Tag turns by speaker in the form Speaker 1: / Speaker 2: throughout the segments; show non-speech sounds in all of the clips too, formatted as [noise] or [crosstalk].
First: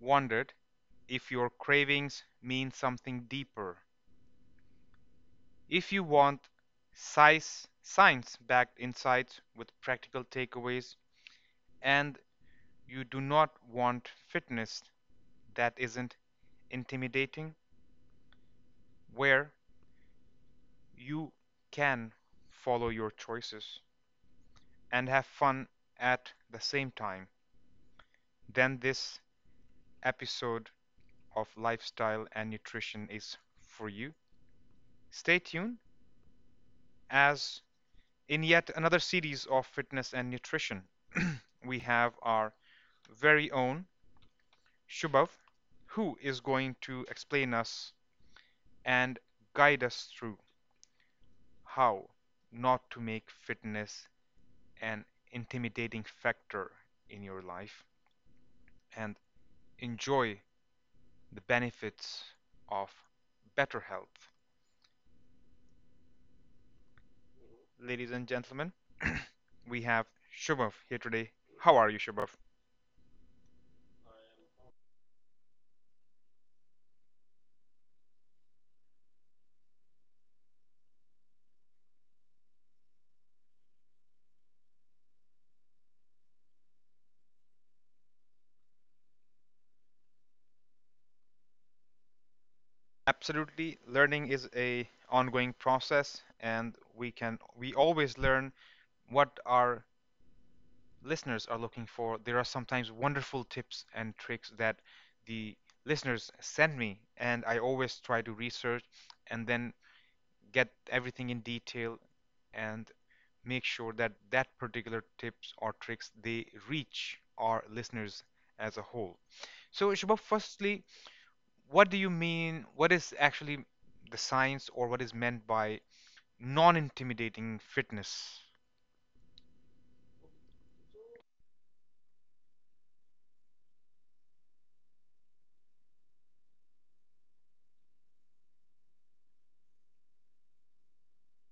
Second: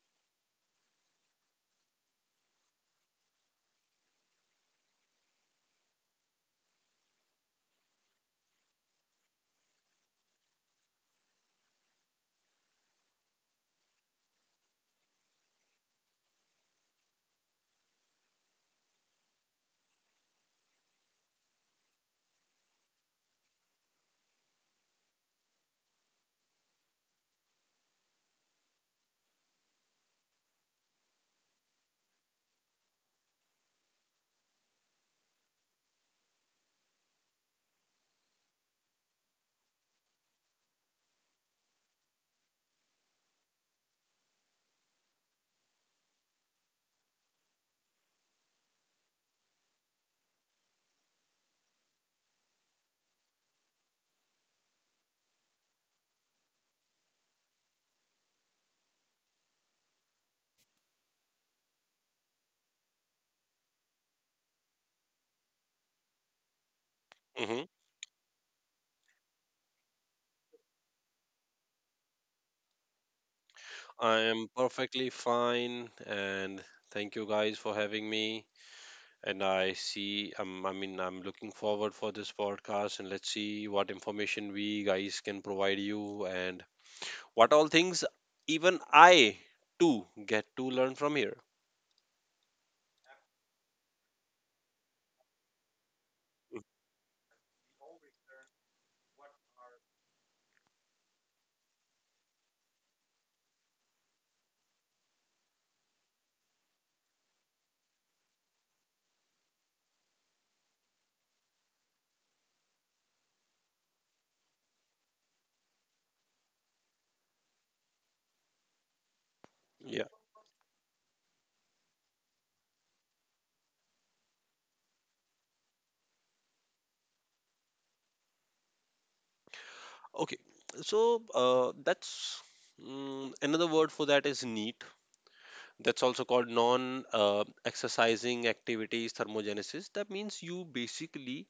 Speaker 1: wondered if your cravings mean something deeper? If you want science backed insights with practical takeaways, and you do not want fitness that isn't intimidating, where you can follow your choices and have fun at the same time, then this episode of Lifestyle and Nutrition is for you. Stay tuned as in yet another series of fitness and nutrition, we have our very own Shubhav, who is going to explain us and guide us through how not to make fitness an intimidating factor in your life and enjoy the benefits of better health,
Speaker 2: Hmm.
Speaker 1: ladies and gentlemen. [clears throat] We have Shubhav here today. How are you, Shubhav?
Speaker 2: I am perfectly fine, and thank you guys for having me. And I see, I mean, I'm looking forward for this podcast, and let's see what information we guys can provide you, and what all things even I too get to learn from here.
Speaker 1: Absolutely, learning is a ongoing process,
Speaker 2: Mhm.
Speaker 1: and we always learn what our listeners are looking for. There are sometimes wonderful tips and tricks that the listeners send me, and I always try to research and then get everything in detail and make sure that that particular tips or tricks they reach our listeners as a whole. So,
Speaker 2: Yeah.
Speaker 1: Shubha, firstly, what do you mean? What is actually the science or what is meant by non-intimidating fitness?
Speaker 2: Okay. So that's another word for that is neat. That's also called non exercising activities thermogenesis. That means you basically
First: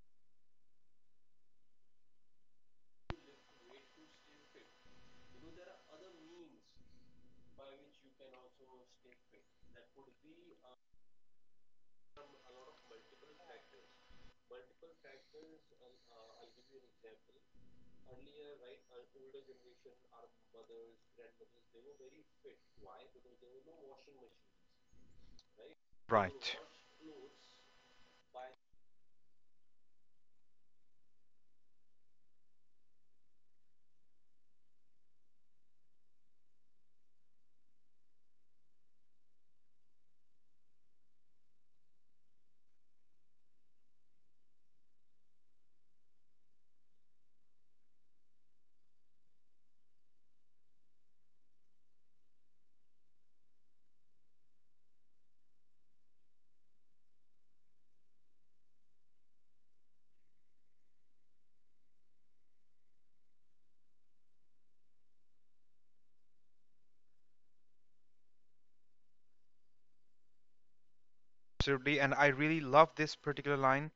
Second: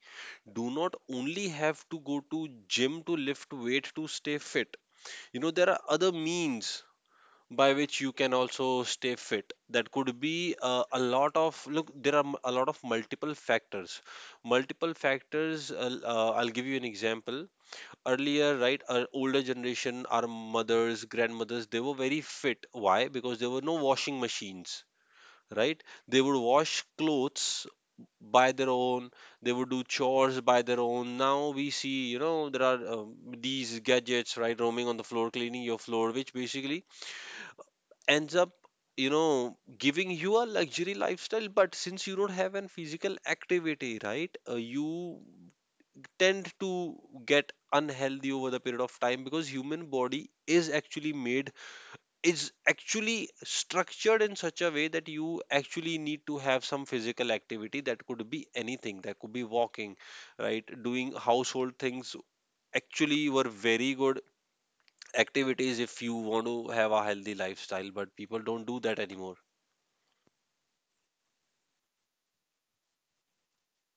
Speaker 2: do not only have to go to gym to lift weight to stay fit. You know, there are other means by which you can also stay fit. That could be a lot of, look, there are a lot of multiple factors. Multiple factors, I'll give you an example. Earlier, right, our older generation, our mothers, grandmothers, they were very fit. Why? Because there were no washing machines, right? They would
Speaker 1: Right.
Speaker 2: wash clothes by their own, they would do chores by their own. Now we see, you know, there are these gadgets, right, roaming on the floor cleaning your floor, which basically ends up, you know, giving you a luxury lifestyle. But since you don't have an physical activity, right, you tend to get unhealthy over the period of time, because human body is actually structured in such a way that you actually need to have some physical activity. That could be anything. That could be walking, right, doing household things. Actually were very good activities if you want to have a healthy lifestyle, but people don't do that anymore.
Speaker 1: Absolutely, and I really love this particular line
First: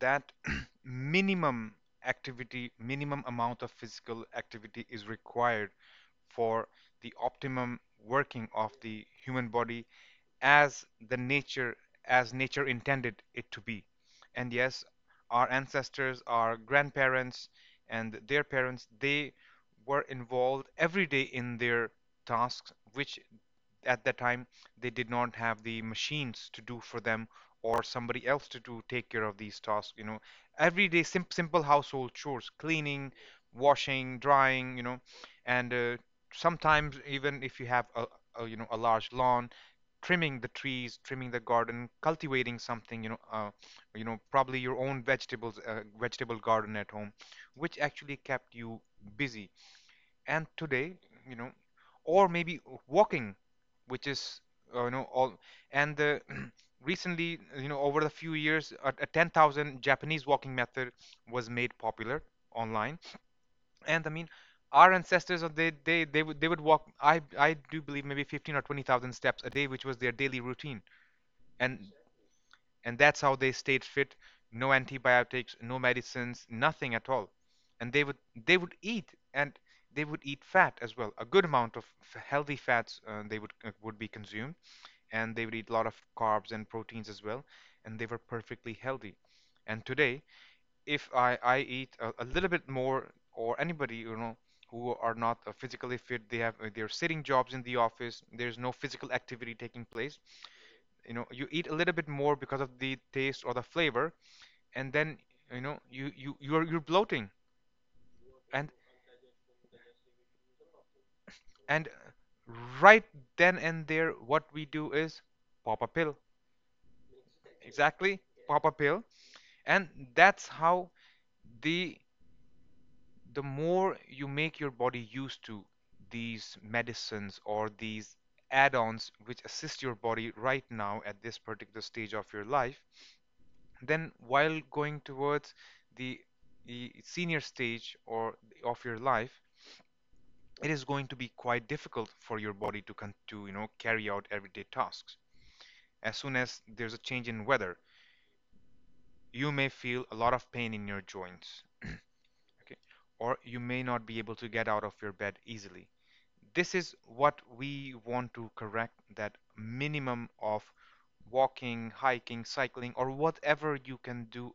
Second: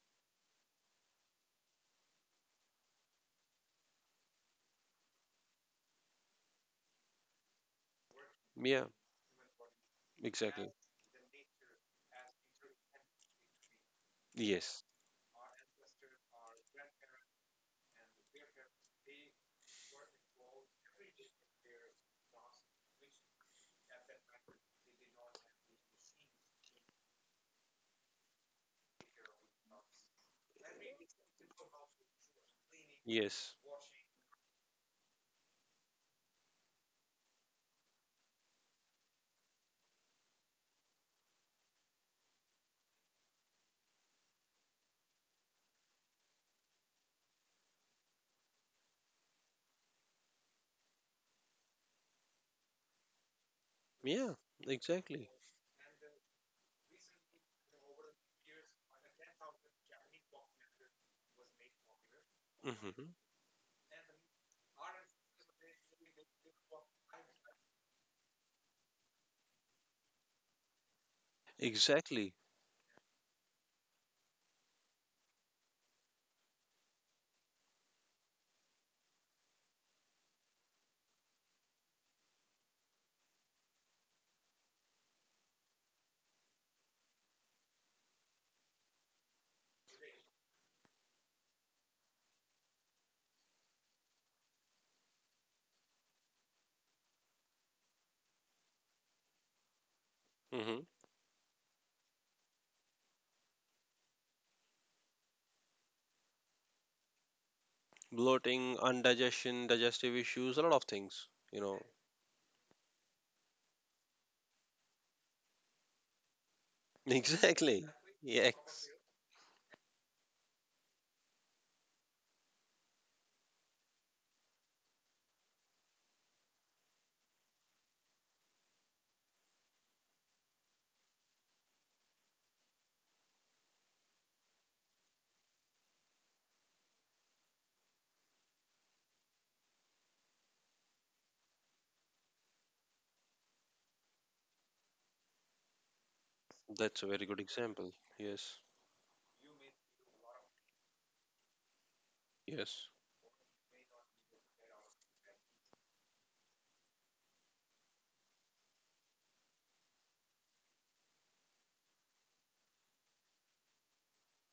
Speaker 1: that [clears throat] minimum activity, minimum amount of physical activity is required for the optimum working of
Speaker 2: Yeah,
Speaker 1: the human body,
Speaker 2: exactly.
Speaker 1: as the nature as nature intended it to be. And
Speaker 2: Yes.
Speaker 1: yes, our ancestors, our grandparents and their parents, they were involved every day in their tasks which at that time they did not have the machines to do for them or somebody else to do take care of these tasks, you know, everyday simple household chores, cleaning,
Speaker 2: Yes.
Speaker 1: washing, drying, you know, and sometimes even if you have a you know a large lawn, trimming the trees, trimming the garden, cultivating something, you know, you know probably your own vegetable garden at home, which actually kept you busy. And today, you know, or maybe walking, which
Speaker 2: Yeah,
Speaker 1: is you know
Speaker 2: exactly.
Speaker 1: all. And the [clears throat] recently, you know, over the few years, a 10,000 japanese walking method was made popular online.
Speaker 2: Hmm.
Speaker 1: And I mean, our ancestors, uh, they would walk, I do believe maybe 15 or 20,000 steps a day, which was their daily routine, and
Speaker 2: Exactly.
Speaker 1: and that's how they stayed fit. No antibiotics, no medicines, nothing at all. And they would eat, and they would eat fat as well. A good amount of healthy fats they would be consumed, and they would eat a lot of carbs and proteins as well, and they were perfectly healthy. And today, if I eat a little bit more, or anybody, you know, who are not physically fit, they have they're sitting jobs in the office, there's no physical activity taking place,
Speaker 2: hmm
Speaker 1: you know, you eat a little bit more because of the taste or the flavor, and then you know you're bloating. and
Speaker 2: Bloating, indigestion, digestive issues, a lot of things, you know
Speaker 1: and right then and there what we do is pop a pill.
Speaker 2: [laughs] exactly.
Speaker 1: Exactly,
Speaker 2: Yes.
Speaker 1: pop a pill. And that's how the the more you make your body used to these medicines or these add-ons which assist your body right now at this particular stage of your life, then while going towards the, the senior stage or of your life, it is going to be quite difficult for your body to to you know carry out everyday tasks. As soon as there's a
Speaker 2: That's a very
Speaker 1: change
Speaker 2: good
Speaker 1: in weather,
Speaker 2: example. Yes.
Speaker 1: you may feel a lot of pain in your joints. Okay,
Speaker 2: Yes.
Speaker 1: or you may not be able to get out of your bed easily. This is what we want to correct: that minimum of walking, hiking, cycling or whatever you can do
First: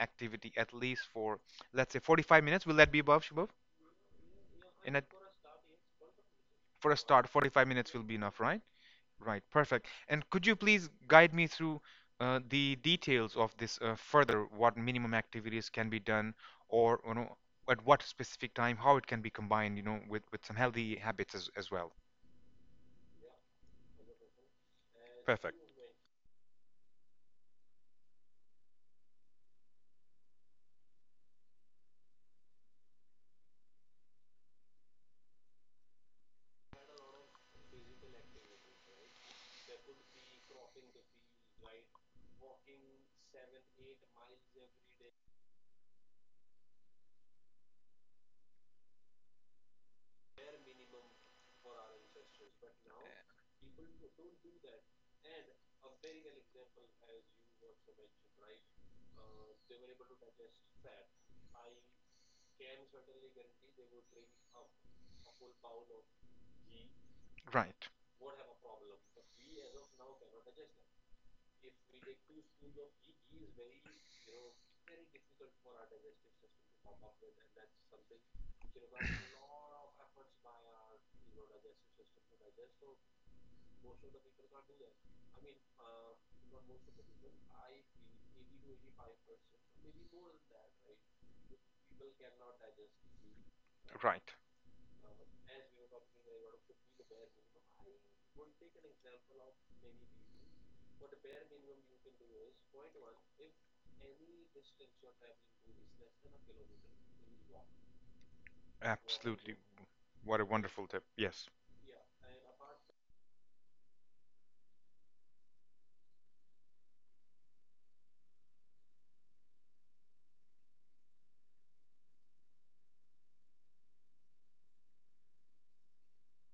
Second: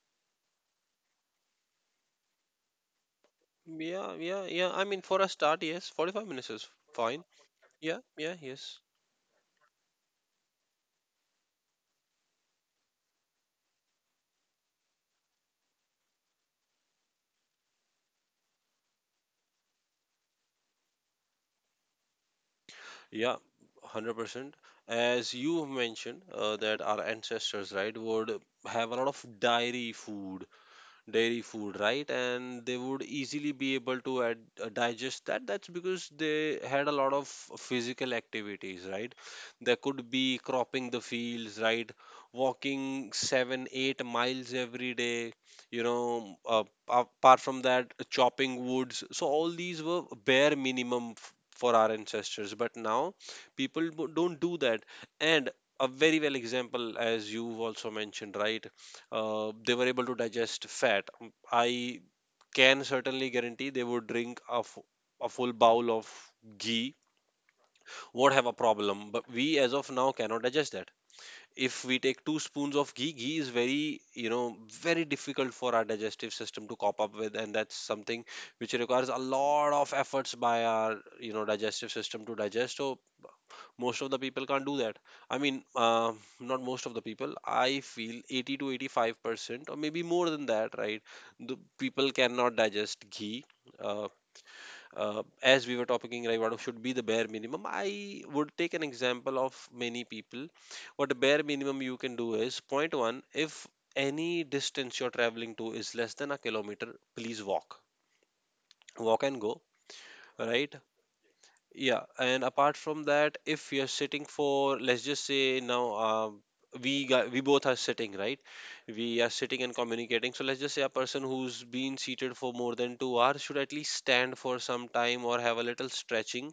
Speaker 1: activity at least for, let's say, 45 minutes. Will that be above, Shubhav?
Speaker 2: Yeah, yeah, yeah. I
Speaker 1: And
Speaker 2: mean,
Speaker 1: at,
Speaker 2: for a start, yes, 45 minutes is
Speaker 1: for a
Speaker 2: fine.
Speaker 1: start, 45 minutes
Speaker 2: Yeah,
Speaker 1: will be
Speaker 2: yeah,
Speaker 1: enough, right?
Speaker 2: yes.
Speaker 1: Right, perfect. And could you please guide me through the details of this further, what minimum activities can be done, or you know, at what specific time, how it can be combined, you know, with some healthy habits as well.
Speaker 2: Yeah, 100%. As
Speaker 1: Perfect.
Speaker 2: you mentioned, that our ancestors, right, would have a lot of dairy food, right? And they would easily be able to digest that. That's because they had a lot of physical activities, right? They could be cropping the fields, right? Walking 7, 8 miles every day, you know, uh, apart from that, chopping woods. So, all these were bare minimum for our ancestors. But now, people don't do that. And a very well example, as you've also mentioned, right? They were able to digest fat. I can certainly guarantee they would drink a full bowl of ghee,
Speaker 1: Right,
Speaker 2: won't have a problem. But we, as of now, cannot digest that. If we take two spoons of ghee, ghee is very, very difficult for our digestive system to cop up with, and that's something which requires a lot of efforts by our, digestive system to digest. So most of the people can't do that, I mean, not most of the people. I feel 80 to 85% or maybe more than that, right? The people cannot digest ghee. uh,
Speaker 1: right.
Speaker 2: as we were talking, right, what should be the bare minimum? I would take an example of many people. What the bare minimum you can do is, point one, if any distance you're traveling to is less than a kilometer, please walk. Walk and
Speaker 1: Absolutely.
Speaker 2: go,
Speaker 1: What a
Speaker 2: right?
Speaker 1: wonderful tip. Yes.
Speaker 2: Yeah, and apart from that, if you're sitting for, let's just say now, we both are sitting, right? We are sitting and communicating. So let's just say a person who's been seated for more than 2 hours should at least stand for some time or have a little stretching.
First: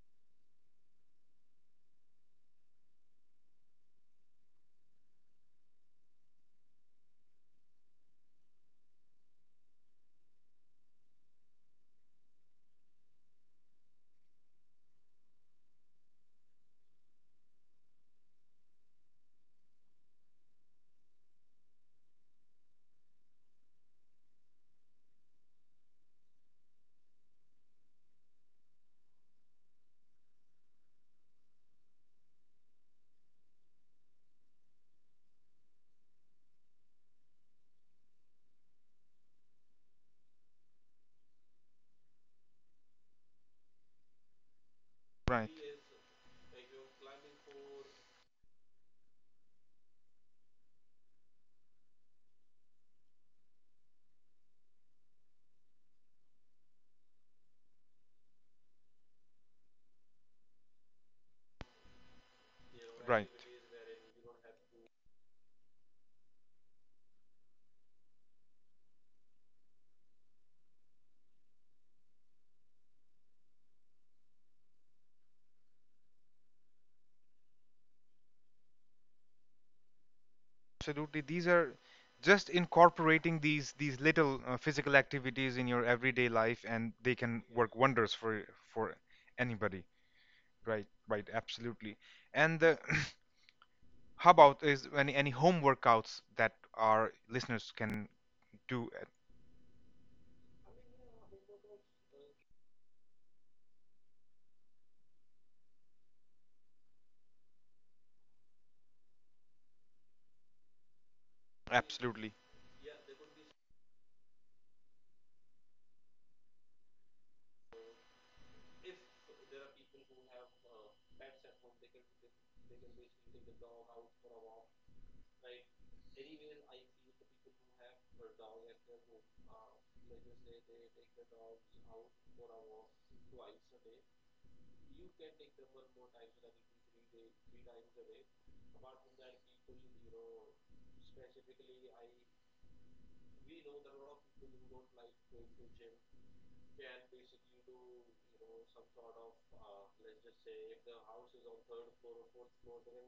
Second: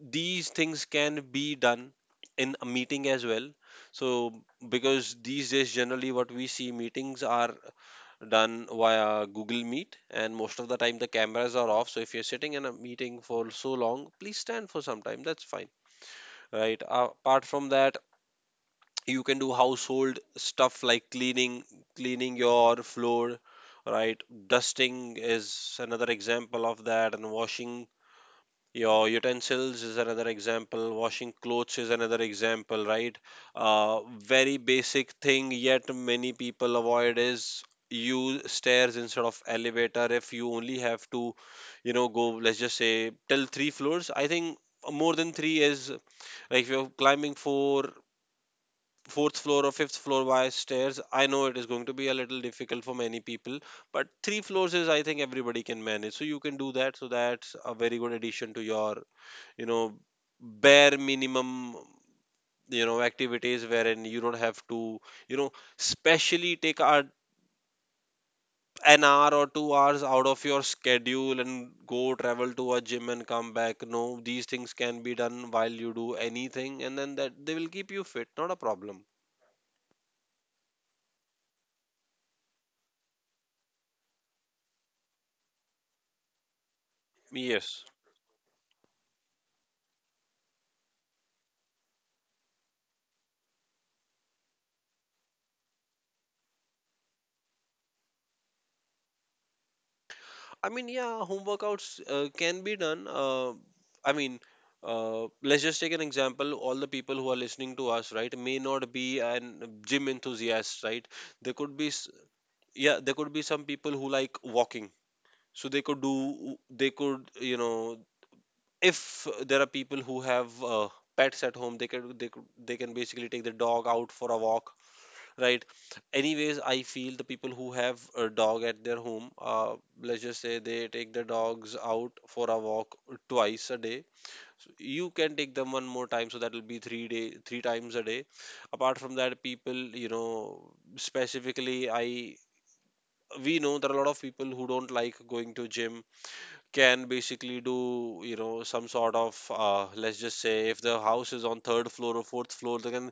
Speaker 2: These things can be done in a meeting as well. So because these days generally what we see meetings are done via Google Meet, and most of the time the cameras are off. So if you're sitting in a meeting for so long, please stand for some time. That's fine, right? Apart from that, you can do household stuff like cleaning your floor, right? Dusting is another example of that, and washing your utensils is another example. Washing clothes is another example, right? Uh, Very basic thing, yet many people avoid is use stairs instead of elevator. If you only have to, go, let's just say, till three floors, I think more than
Speaker 1: Right,
Speaker 2: three is, like, if you're climbing fourth floor or fifth floor by stairs. I know it is going to be a little difficult for many people, but three floors is, I think, everybody can manage. So you can do that. So that's a very good addition to your you know bare minimum
Speaker 1: right.
Speaker 2: activities, wherein you don't have to you know specially take an hour or 2 hours out of your schedule and go travel to a gym and come back. No, these things can be done while you do anything, and then that they will keep you fit. Not a problem.
Speaker 1: Absolutely, these are just incorporating these little physical activities in your everyday life, and they can work
Speaker 2: Yes.
Speaker 1: wonders for anybody. Right, right, absolutely. And [clears throat] how about is any home workouts that our listeners can do?
Speaker 2: I mean, yeah, home workouts can be done. I mean, let's just take an example. All the people who are listening to us, right, may not be an gym enthusiast, right? There could be, s-
Speaker 1: Absolutely,
Speaker 2: Yeah, there could be some people who like walking, so they could do, they could, if there are people who have pets at home, they can basically take the dog out for a walk, right? Anyways, I feel the people who have a dog at their home, let's just say they take their dogs out for a walk twice a day. So you can take them one more time, so that will be three times a day. Apart from that, people, you know specifically, I we know there are a lot of people who don't like going to gym, can basically do, some sort of, let's just say if the house is on third floor or fourth floor, they can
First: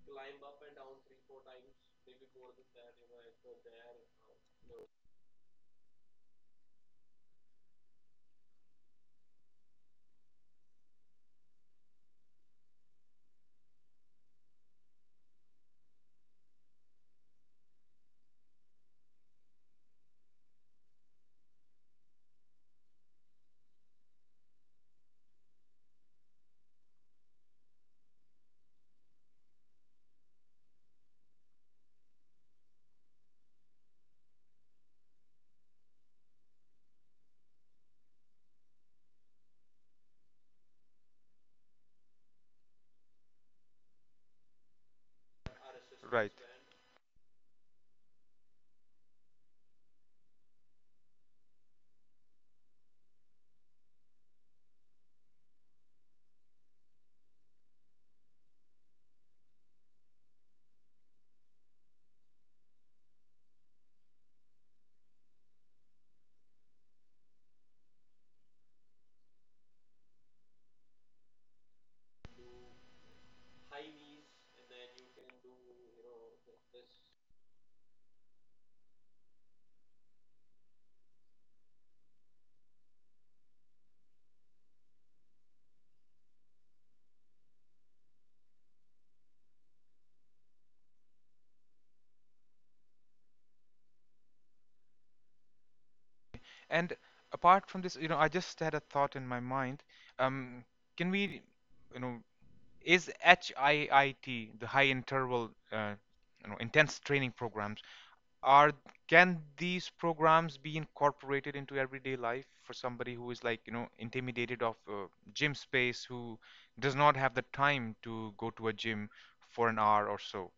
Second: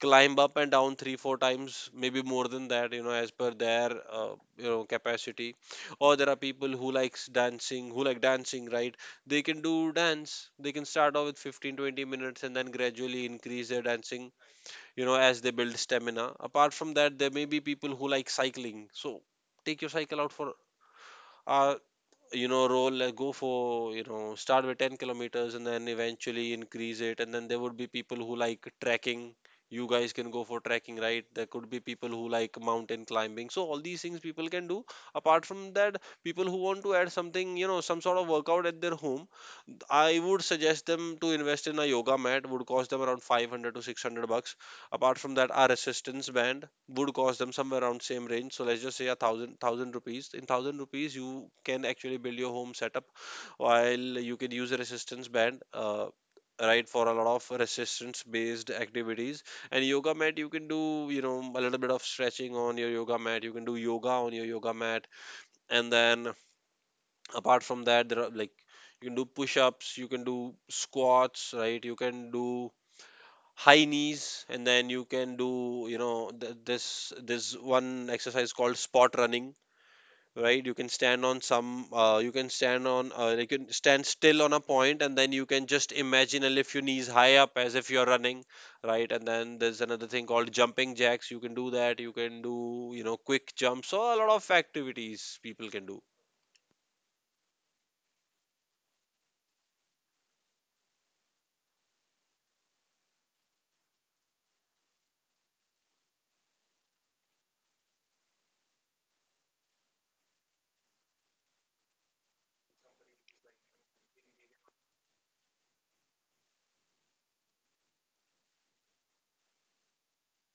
Speaker 2: climb up and down 3, 4 times, maybe more than that, as per their capacity. Or there are people who like dancing, right? They can do dance. They can start off with 15-20 minutes and then gradually increase their dancing, as they build stamina. Apart from that, there may be people who like cycling, so take your cycle out for, uh, roll, like, go for, start with 10 kilometers and then eventually increase it. And then there would be people who like trekking. You guys can go for trekking, right? There could be people who like mountain climbing. So all these things people can do. Apart from that, people who want to add something, some sort of workout at their home, I would suggest them to invest in a yoga mat, would cost them around 500 to 600 bucks. Apart from that, our resistance
Speaker 1: right.
Speaker 2: band would cost them somewhere around same range. So let's just say a thousand rupees. In thousand rupees, you can actually build your home setup while you can use a resistance band. Right, for a lot of resistance based activities, and yoga mat you can do, a little bit of stretching on your yoga mat, you can do yoga on your yoga mat. And then, apart from that, there are, like, you can do push-ups, you can do squats, right? You can do high knees, and then you can do, this one exercise called spot running, right? You can stand still on a point, and then you can just imagine and lift your knees high up as if you're running, right? And then there's another thing called jumping jacks, you can do that. You can do, quick jumps. So a lot of activities people can do.
Speaker 1: And apart from this, you know, I just had a thought in my mind. Um, can we, you know, is HIIT, the high interval, you know, intense training programs, are can these programs be incorporated into everyday life for somebody who is like, you know, intimidated of gym space, who does not have the time to go to a gym for an hour or so?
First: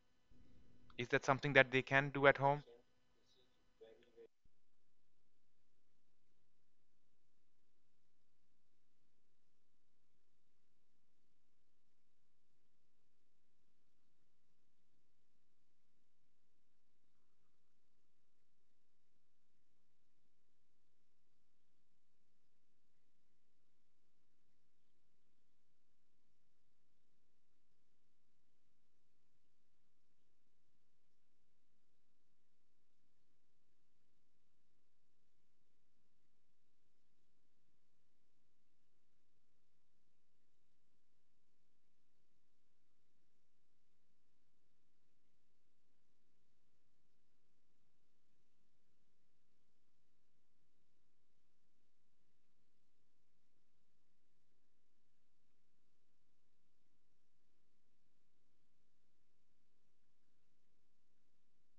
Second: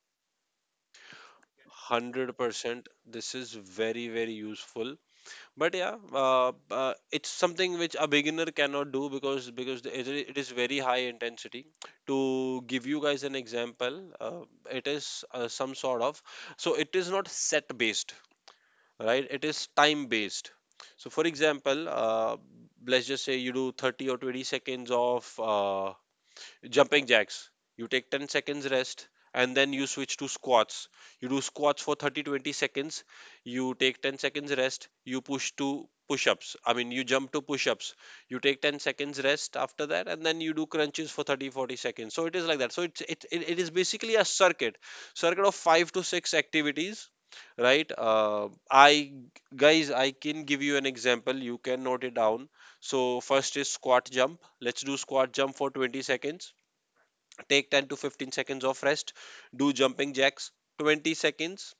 Speaker 1: Is that something that they can do at home?
Speaker 2: 100%. This is very very useful, but yeah, it's something which a beginner cannot do, because it is very high intensity. To give you guys an example, it is, some sort of, so it is not set based, right? It is time based. So for example, let's just say you do 30 or 20 seconds of jumping jacks. You take 10 seconds rest, and then you switch to squats. You do squats for 30 20 seconds. You take 10 seconds rest. You push to push-ups I mean you jump to push-ups. You take 10 seconds rest after that, and then you do crunches for 30 40 seconds. So it is like that. So it is basically a circuit of five to six activities, right? I Guys, I can give you an example, you can note it down. So first is squat jump. Let's do squat jump for 20 seconds. Take 10 to 15 seconds of rest. Do jumping jacks 20 seconds.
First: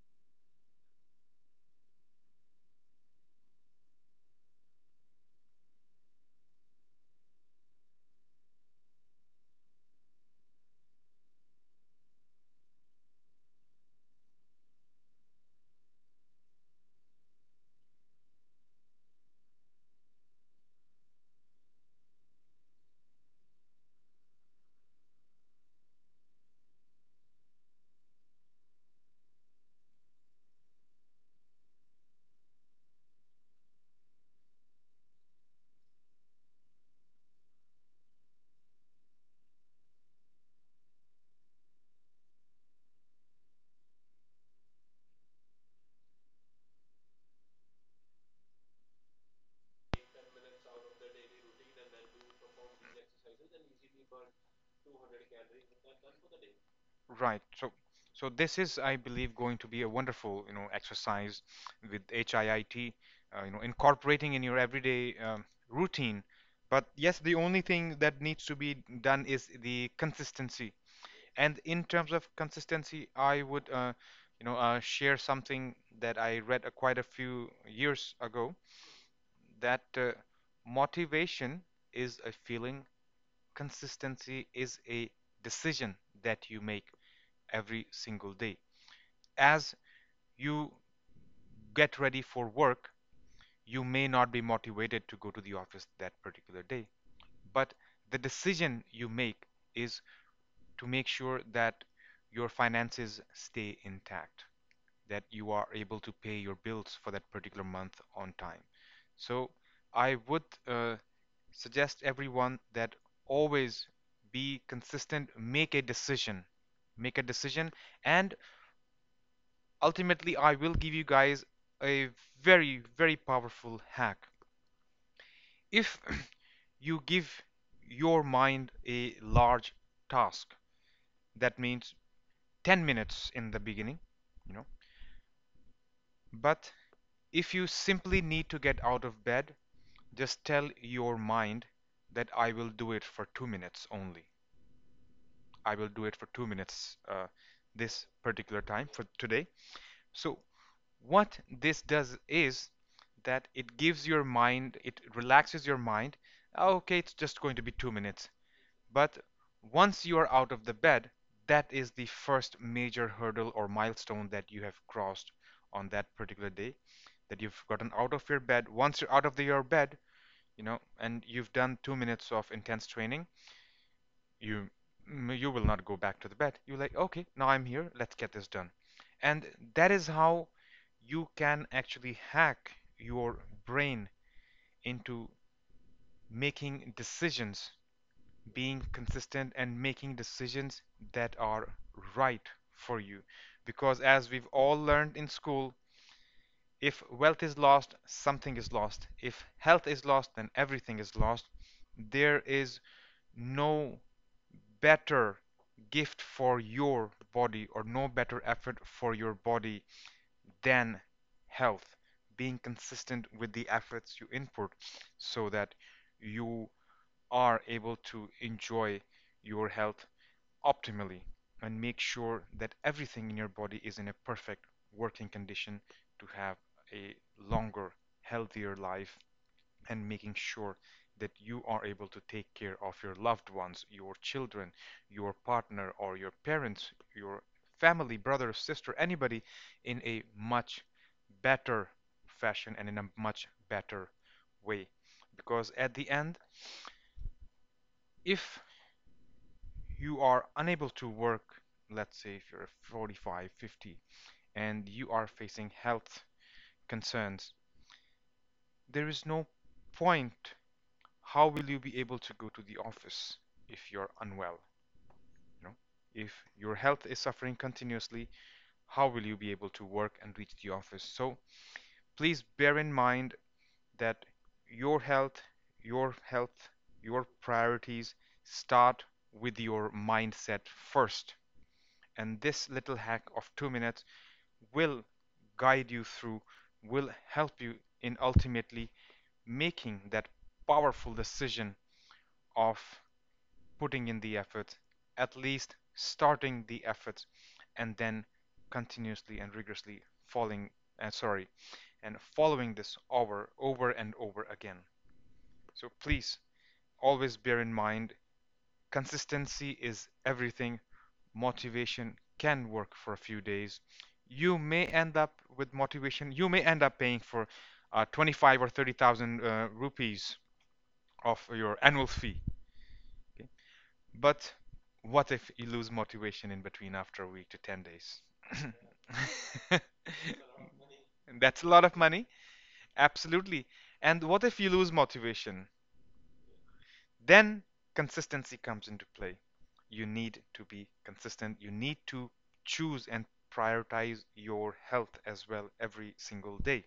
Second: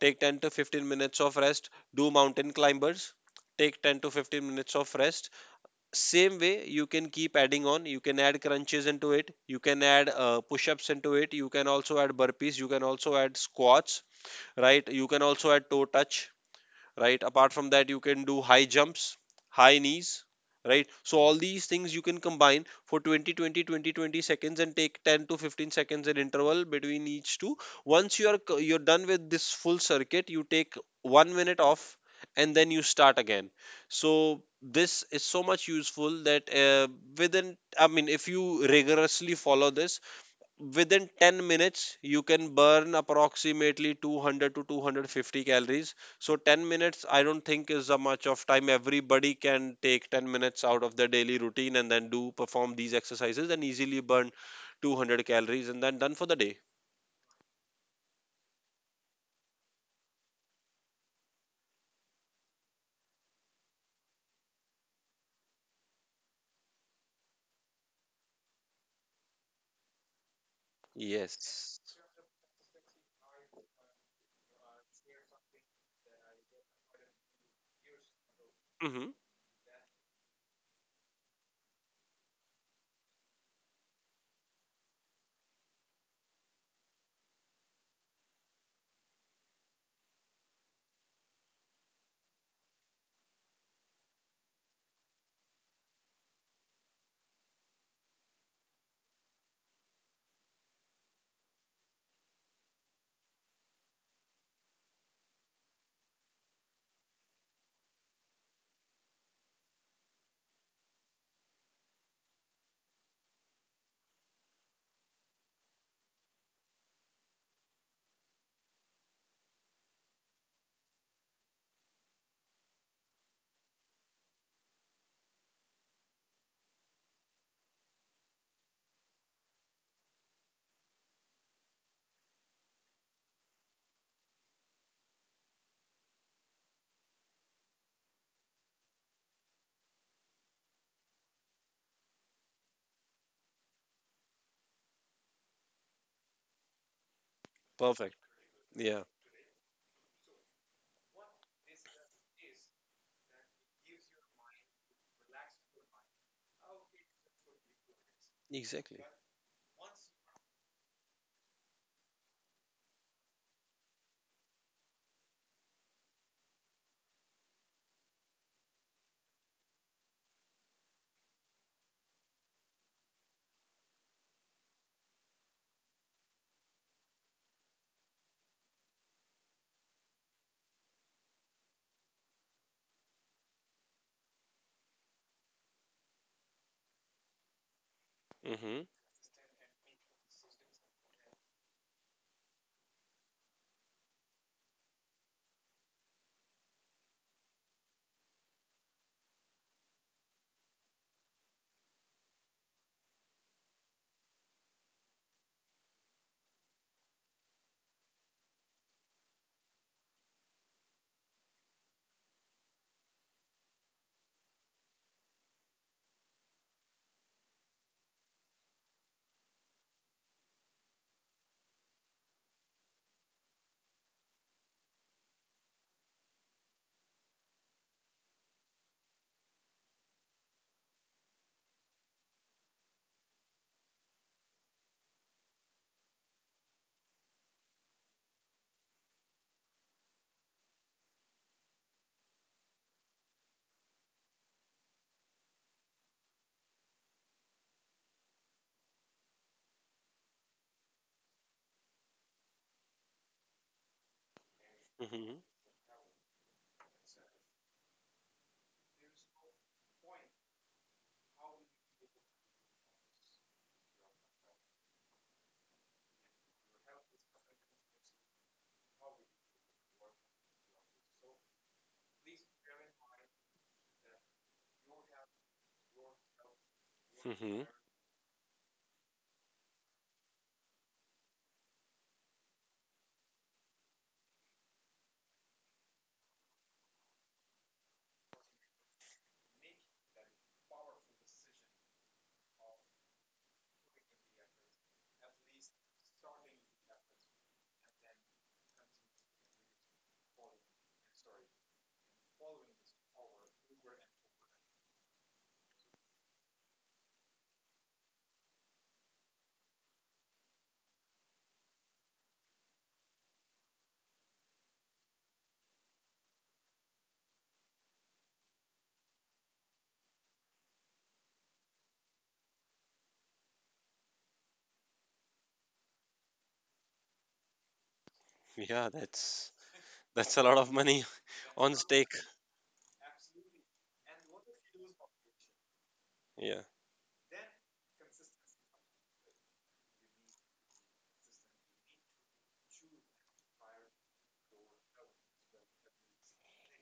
Speaker 2: Take 10 to 15 minutes of rest. Do mountain climbers. Take 10 to 15 minutes of rest. Same way, you can keep adding on. You can add crunches into it. You can add push-ups into it. You can also add burpees. You can also add squats. Right, you can also add toe touch. Right, apart from that, you can do high jumps, high knees. Right, so all these things you can combine for 20, 20, 20, 20 seconds, and take 10 to 15 seconds in interval between each two. Once you are you're done with this full circuit, you take 1 minute off and then you start again. So this is so much useful that within, I mean, if you rigorously follow this, within 10 minutes you can burn approximately 200 to 250 calories. So 10 minutes I don't think is a much of time. Everybody can take 10 minutes out of their daily routine and then do perform these exercises and easily burn 200 calories and then done for the day.
Speaker 1: Right. So, so this is, I believe, going to be a wonderful, you know, exercise with HIIT, you know, incorporating in your everyday routine. But yes, the only thing that needs to be done is the consistency. And
Speaker 2: Yes.
Speaker 1: in terms of consistency, I would, you know, share something that I read quite a few years ago,
Speaker 2: Mm-hmm.
Speaker 1: that motivation is a feeling, consistency is a decision that you make every single day. As you get ready for work, you may not be motivated to go to the office that particular day, but the decision you make is to make sure that your finances stay intact, that you are able to pay your bills for that particular month on time. So I would suggest everyone that always be consistent, make a decision, and ultimately, I will give you guys a very, very powerful hack. If [clears throat] you give your mind a large task, that means 10 minutes in the beginning, you know, but if you simply need to get out of bed, just tell your mind that I will do it for 2 minutes only. I will do it for 2 minutes this
Speaker 2: Perfect.
Speaker 1: particular time
Speaker 2: Yeah.
Speaker 1: for today. So, what this does is that it gives your mind, it relaxes your mind. "Oh, okay, it's just going to be 2 minutes."
Speaker 2: Exactly.
Speaker 1: But once you are out of the bed, that is the first major hurdle or milestone that you have crossed on that particular day. That you've gotten out of your bed. Once you're out of your bed, you know, and you've done 2 minutes of intense training, you you will not go back to the bed. You're like, okay, now I'm here. Let's get this done. And that is how you can actually hack your brain into making decisions, being
Speaker 2: Mm-hmm.
Speaker 1: consistent and making decisions that are right for you. Because as we've all learned in school, if wealth is lost, something is lost. If health is lost, then everything is lost. There is no better gift for your body or no better effort for your body than health, being consistent with the efforts you input, so that you are able to enjoy your health optimally and make sure that everything in your body is in a perfect working condition, to have a longer, healthier life and making sure that you are able to take care of your loved ones, your children, your partner, or your parents, your family, brother, sister, anybody in a much better fashion and in a much better way. Because at the end, if you are unable to work, let's say if you're 45, 50, and you are
Speaker 2: Mm-hmm.
Speaker 1: facing health concerns, there is no point. How will you be able to go to the office if you're unwell? You know, if your health is suffering continuously, how will you be able to work and reach the office? So please bear in mind that your health, your health, your
Speaker 2: Mm-hmm.
Speaker 1: priorities start with your mindset first. And this little hack of 2 minutes will guide you through, will help you in ultimately making that powerful decision of putting in the effort, at least starting the effort, and then continuously and rigorously following, sorry, and following this over, over and over again. So please always bear in mind, consistency is everything. Motivation can work for a few days. You may end up with motivation. You may end up paying for 25 or 30,000 rupees of your annual fee. But what if you lose motivation in between after a week to 10 days? [laughs]
Speaker 2: Yeah, that's a lot of money. [laughs]
Speaker 1: That's a
Speaker 2: On
Speaker 1: lot of
Speaker 2: stake.
Speaker 1: money. Absolutely. And what if you lose motivation?
Speaker 2: Yeah.
Speaker 1: Then consistency comes into play. You need to be consistent. You need to choose and prioritize your health as well every single day.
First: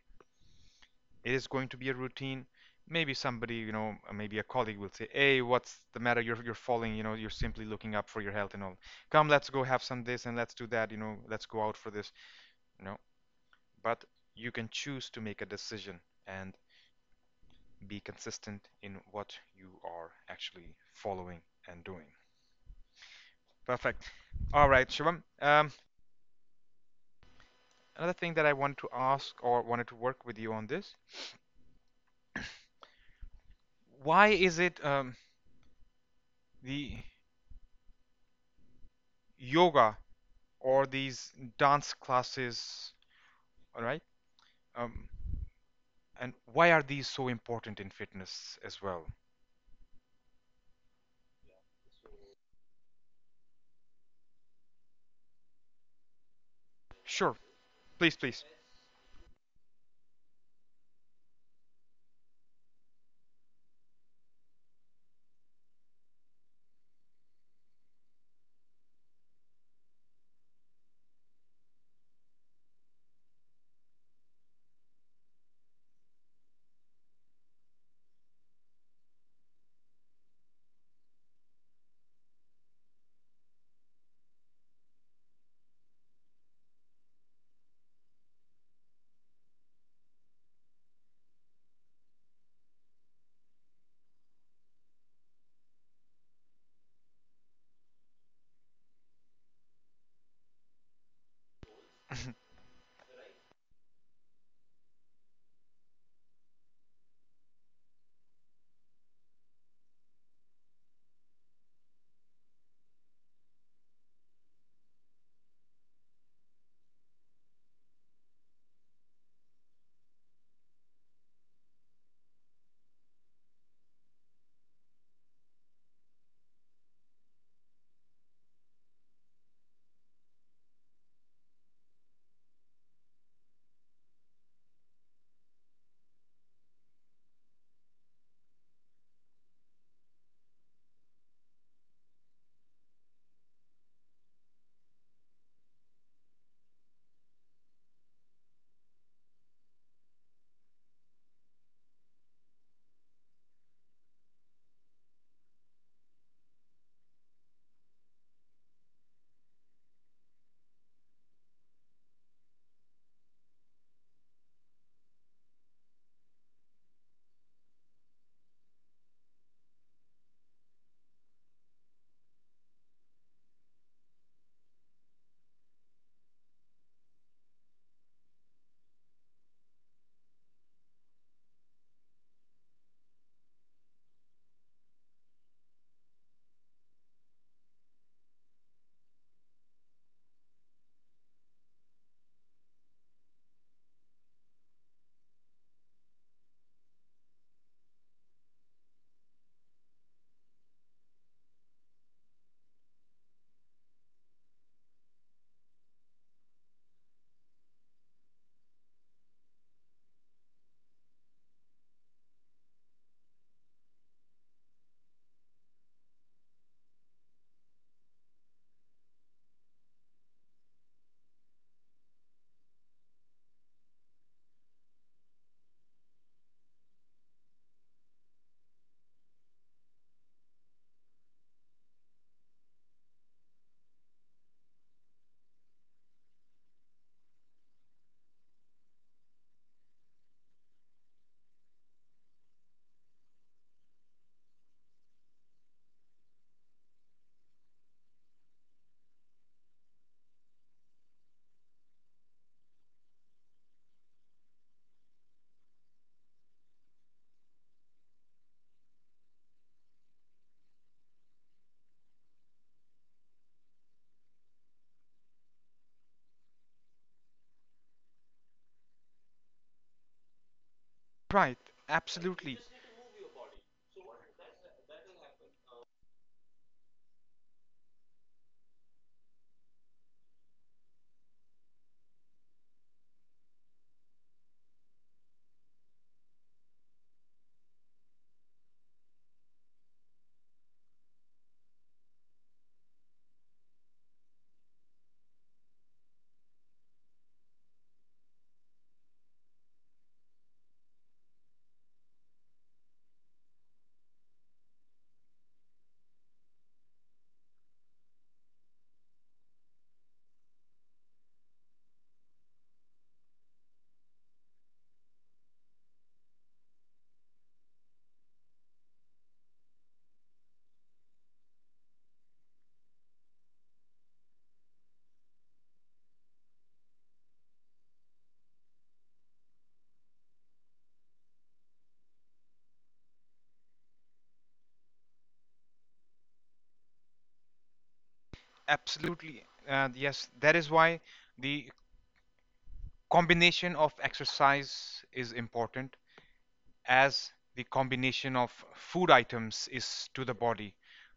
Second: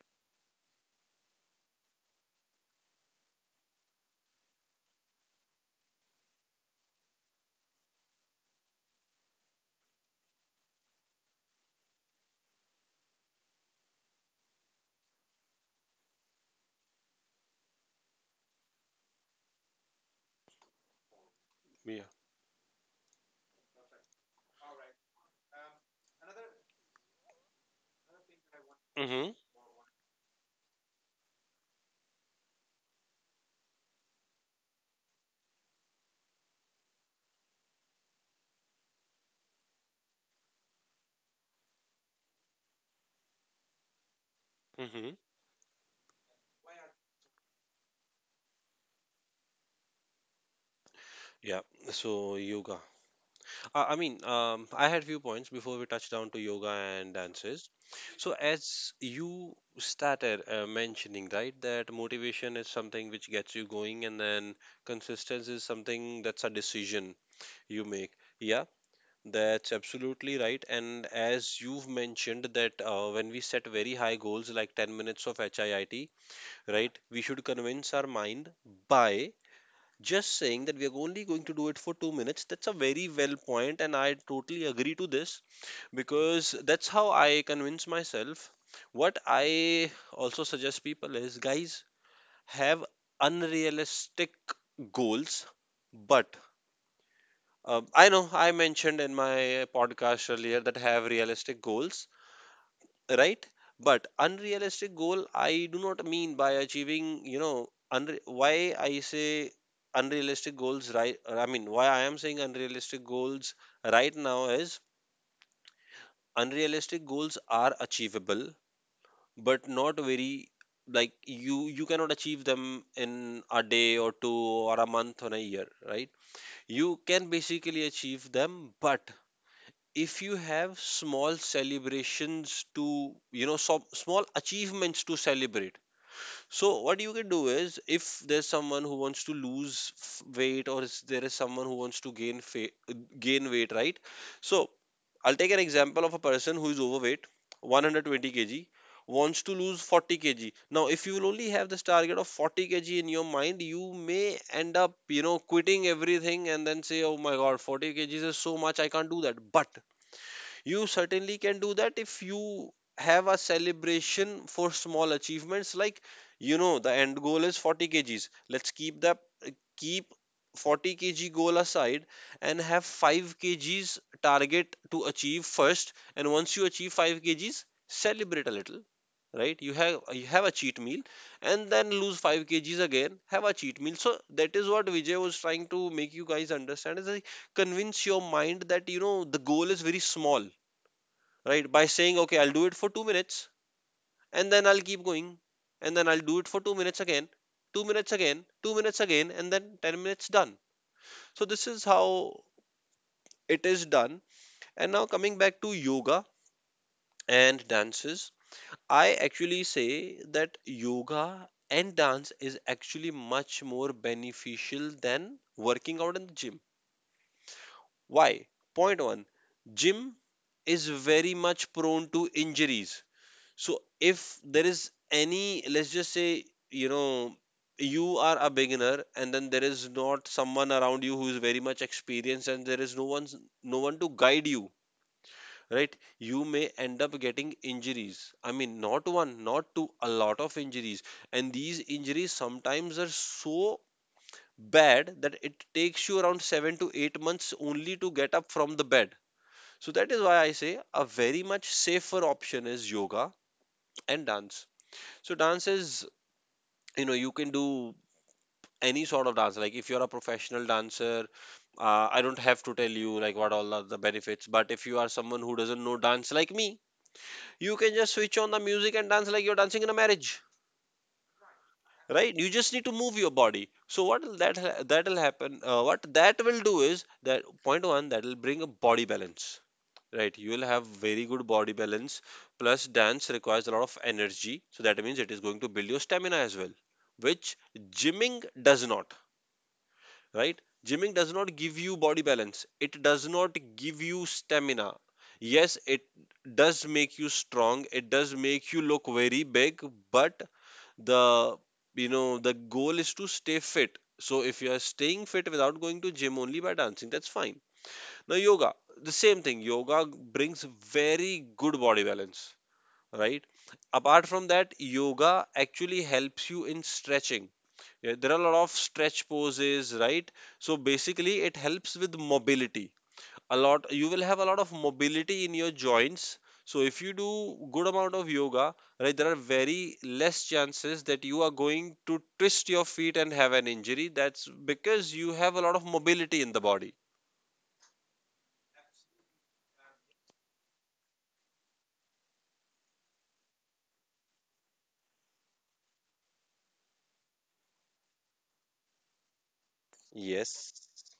Speaker 1: It is going to be a routine. Maybe somebody, you know, maybe a colleague will say, "Hey, what's the matter? You're falling, you know, you're simply looking up for your health and all. Come, let's go have some this and let's do that, you know, let's go out for this." You know, but you can choose to make a decision and be consistent in what you are actually following and
Speaker 2: Yeah.
Speaker 1: doing. Perfect. All right, Shivam. Another thing that I wanted to
Speaker 2: Mm-hmm.
Speaker 1: ask or wanted to work with you on this, [clears throat] why is it the yoga or these dance classes, all right? Um,
Speaker 2: Mm-hmm.
Speaker 1: and why are these so important in fitness as well?
Speaker 2: Yeah, so yoga. I mean, I had few points before we touch down to yoga and
Speaker 1: Sure,
Speaker 2: dances.
Speaker 1: please,
Speaker 2: So
Speaker 1: please.
Speaker 2: as you started mentioning, right, that motivation is something which gets you going, and then consistency is something that's a decision you make. Yeah, that's absolutely right. And as you've mentioned that when we set very high goals like 10 minutes of HIIT, right, we should convince our mind by just saying that we are only going to do it for 2 minutes. That's a very well point, and I totally agree to this, because that's how I convince myself. What I also suggest people is, guys, have unrealistic goals. But I know I mentioned in my podcast earlier that have realistic goals, right? But unrealistic goal I do not mean by achieving, you know, why I say unrealistic goals, right? I mean, why I am saying unrealistic goals right now is, unrealistic goals are achievable, but not very, like you cannot achieve them in a day or two, or a month or a year, right? You can basically achieve them, but if you have small celebrations, to you know, some small achievements to celebrate. So what you can do is, if there's someone who wants to weight, or is there is someone who wants to gain gain weight, right? So I'll take an example of a person who is overweight, 120 kg, wants to lose 40 kg. Now if you will only have this target of 40 kg in your mind, you may end up, you know, quitting everything, and then say, oh my god, 40 kgs is so much, I can't do that. But you certainly can do that if you have a celebration for small achievements, like, you know, the end goal is 40 kgs. Let's keep that, keep 40 kg goal aside, and have 5 kgs target to achieve first. And once you achieve 5 kgs, celebrate a little, right? You have a cheat meal, and then lose 5 kgs again, have a cheat meal. So that is what Vijay was trying to make you guys understand, is like, convince your mind that, you know, the goal is very small, right? By saying, okay, I'll do it for 2 minutes, and then I'll keep going, and then I'll do it for 2 minutes again, 2 minutes again, 2 minutes again, and then 10 minutes done. So this is how it is done. And now coming back to yoga and dances, I actually say that yoga and dance is actually much more beneficial than working out in the gym. Why? Point 1, gym is very much prone to injuries. So if there is any, let's just say, you know, you are a beginner, and then there is not someone around you who is very much experienced, and there is no one, no one to guide you, right? You may end up getting injuries. I mean, not one, not two, a lot of injuries. And these injuries sometimes are so bad that it takes you around 7 to 8 months only to get up from the bed. So that is why I say a very much safer option is yoga and dance. So dance is, you know, you can do any sort of dance. Like if you're a professional dancer, I don't have to tell you like what all are the benefits. But if you are someone who doesn't know dance like me, you can just switch on the music and dance like you're dancing in a marriage,
Speaker 1: Right,
Speaker 2: right? You
Speaker 1: absolutely,
Speaker 2: just need to move your body. So what will that'll happen? What that will do is that, point one, that'll bring a body balance. Right, you will have very good body balance. Plus, dance requires a lot of energy, so that means it is going to build your stamina as well, which gymming does not. Right? Gymming does not give you body balance. It does not give you stamina. Yes, it does make you strong. It does make you look very big, but the, you know, the goal is to stay fit. So if you are staying fit without going to gym only by dancing, that's fine. Now, yoga, the same thing. Yoga brings very good body balance, right? Apart from that, yoga actually helps you in stretching. Yeah, there are a lot of stretch poses, right? So basically, it helps with mobility. A lot, you will have a lot of mobility in your joints. So if you do good amount of yoga, right, there are very less chances that you are going to twist your feet and have an injury. That's because you have a lot of mobility in the body.
Speaker 1: absolutely. And yes, that is why the combination of exercise is important, as the combination of food items is to the
Speaker 2: Yes.
Speaker 1: body.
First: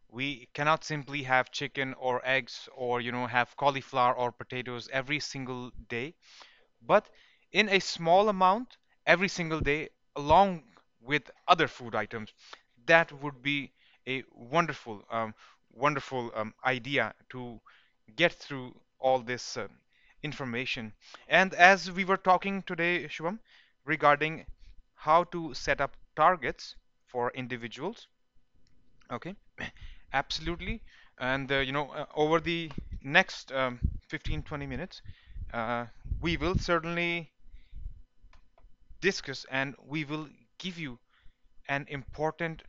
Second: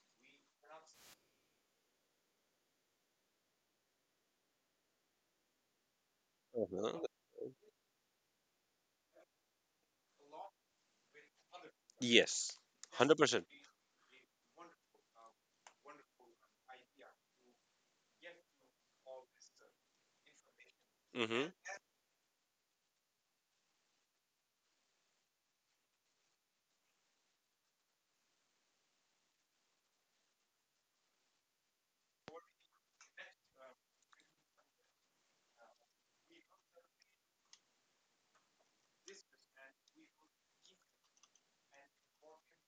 Speaker 1: We cannot simply have chicken or eggs or, you know, have cauliflower or potatoes every single day, but in a small amount every single day along with other food items.
Speaker 2: Yes.
Speaker 1: That would
Speaker 2: 100%.
Speaker 1: be a wonderful, wonderful idea to get through all this information.
Speaker 2: Mm-hmm.
Speaker 1: And as we were talking today, Shubham, regarding how to set up targets for individuals, okay, [coughs] [laughs] absolutely. And you know, over the next 15 to 20 minutes, uh, we will certainly discuss and we will give you an important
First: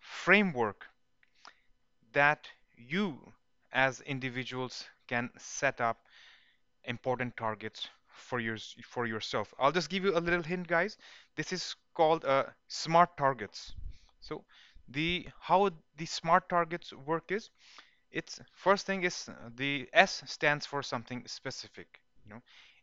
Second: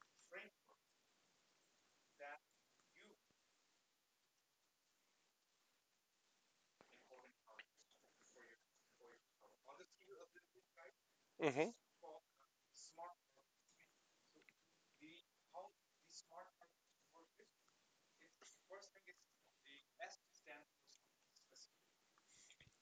Speaker 1: framework that you as individuals can set up important targets for your for yourself. I'll just give you a little hint, guys. This
Speaker 2: Mm-hmm.
Speaker 1: is called smart targets. So the how the smart targets work is, it's first thing is the S stands for something specific. You know,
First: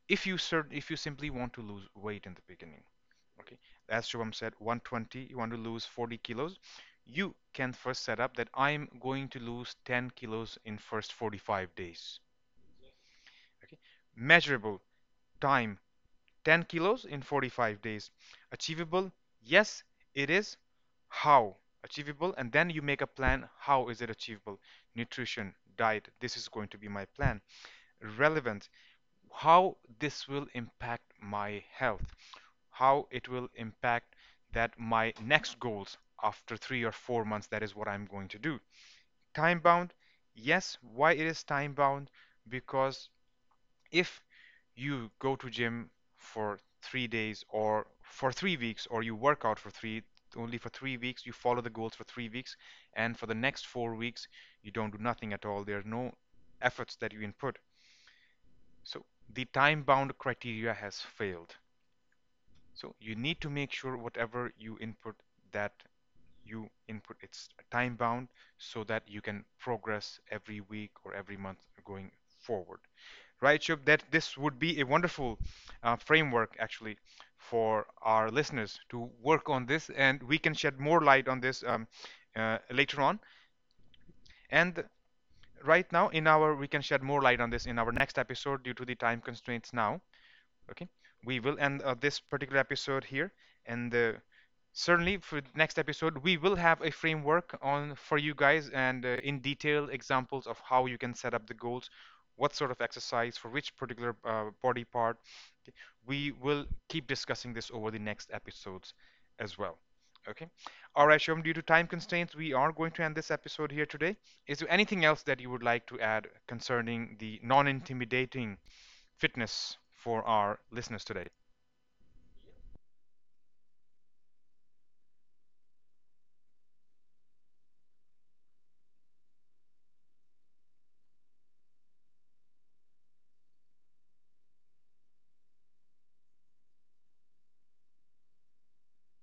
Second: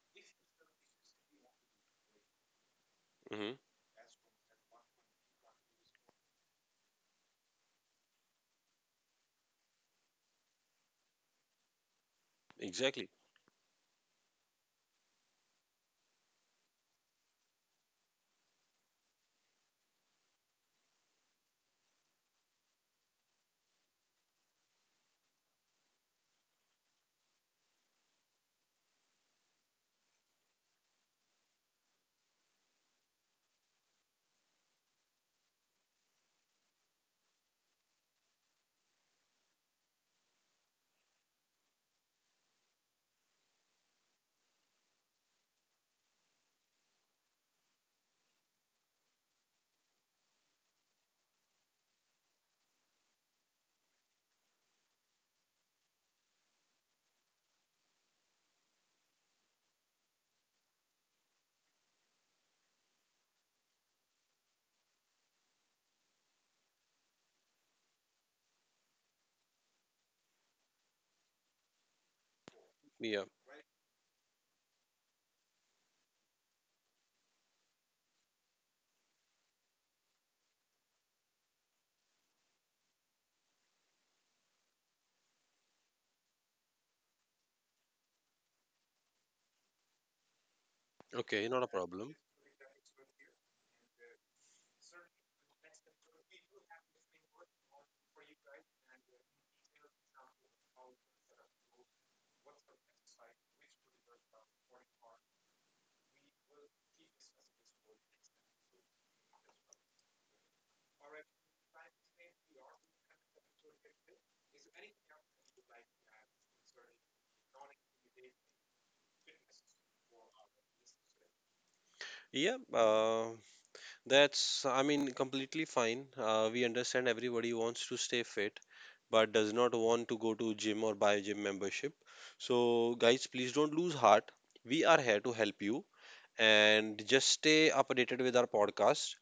Speaker 1: if you simply want to lose weight in the beginning,
Speaker 2: Mm-hmm.
Speaker 1: as Shubham said, 120, you want to lose 40 kilos, you can first set up that I'm going to lose 10 kilos in first 45 days.
Speaker 2: Exactly.
Speaker 1: Okay. Measurable time, 10 kilos in 45 days. Achievable? Yes, it is. How? Achievable, and then you make a plan. How is it achievable? Nutrition, diet. This is going to be my plan. Relevant, how this will impact my health, how it will impact that my next goals after three or four months, that is what I'm going to do. Time bound, yes. Why it is time bound? Because if you go to gym for three days or for three weeks, or you work out for three only for three weeks, you follow the goals for three weeks, and for the next four weeks, you don't do nothing at all. There are no efforts that you input. So the time-bound criteria has failed. So you need to make sure whatever you input that you input it's time-bound, so that you can progress every week or every month going forward.
Speaker 2: Yeah.
Speaker 1: Right, Shub? That this would be a wonderful framework actually for our listeners to work on this, and we can shed more light on this later on. And right now, in our we can shed more light on this in our next episode due to the time constraints now. Okay, we
Speaker 2: Okay,
Speaker 1: will
Speaker 2: not a
Speaker 1: end this
Speaker 2: problem.
Speaker 1: particular episode here, and certainly for the next episode we will have a framework on for you guys, and in detail examples of how you can set up the goals, what sort of exercise for which particular body part, okay? We will keep discussing this over the next episodes as well. Okay, all right, Shom, due to time constraints we are going to end this episode here today. Is there anything else that you would like to add concerning the non-intimidating fitness for our listeners today?
Speaker 2: Yeah. That's, I mean, completely fine. We understand everybody wants to stay fit, but does not want to go to gym or buy a gym membership. So, guys, please don't lose heart. We are here to help you, and just stay updated with our podcast.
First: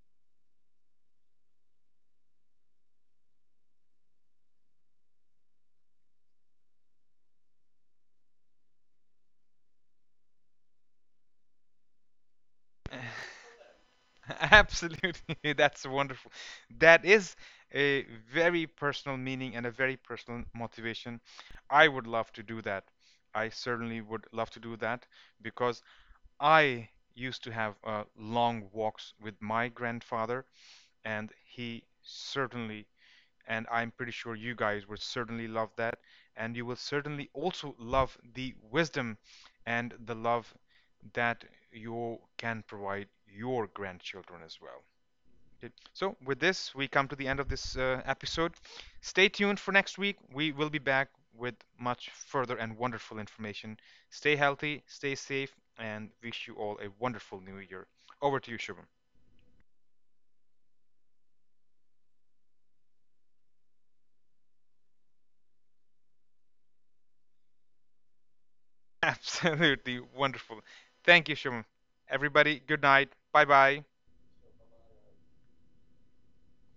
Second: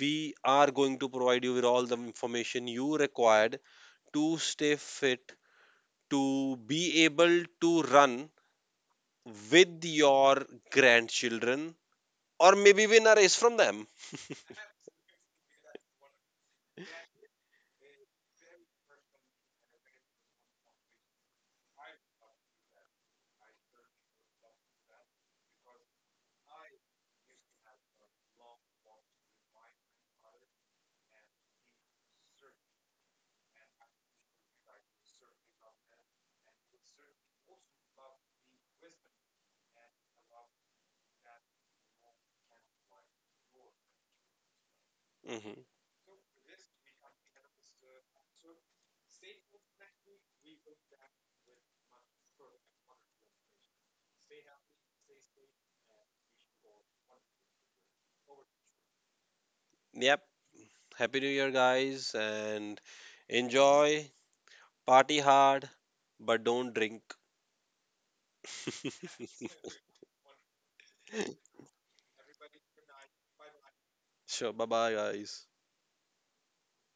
Speaker 2: We are going to provide you with all the information you required to stay fit, to be able to run with your grandchildren, or maybe win a race from them.
Speaker 1: [laughs] Absolutely, [laughs] that's wonderful. That is a very personal meaning and a very personal motivation. I would love to do that. I certainly would love to do that, because I used to have long walks with my grandfather, and he certainly, and I'm pretty sure you guys would certainly love that, and you will certainly also love the wisdom and the love that you can provide your grandchildren as well.
Speaker 2: Hmm.
Speaker 1: Okay. So, with this, we come to the end of this episode. Stay tuned for next week. We will be back with much further and wonderful information. Stay healthy, stay safe, and wish you all a wonderful new year. Over to you, Shubham.
Speaker 2: Yep. Happy New Year, guys, and enjoy, party hard, but don't drink.
Speaker 1: [laughs]
Speaker 2: [laughs]
Speaker 1: Absolutely wonderful. Thank you, Shubham. Everybody, good night. Bye bye.
Speaker 2: Sure, bye bye, guys.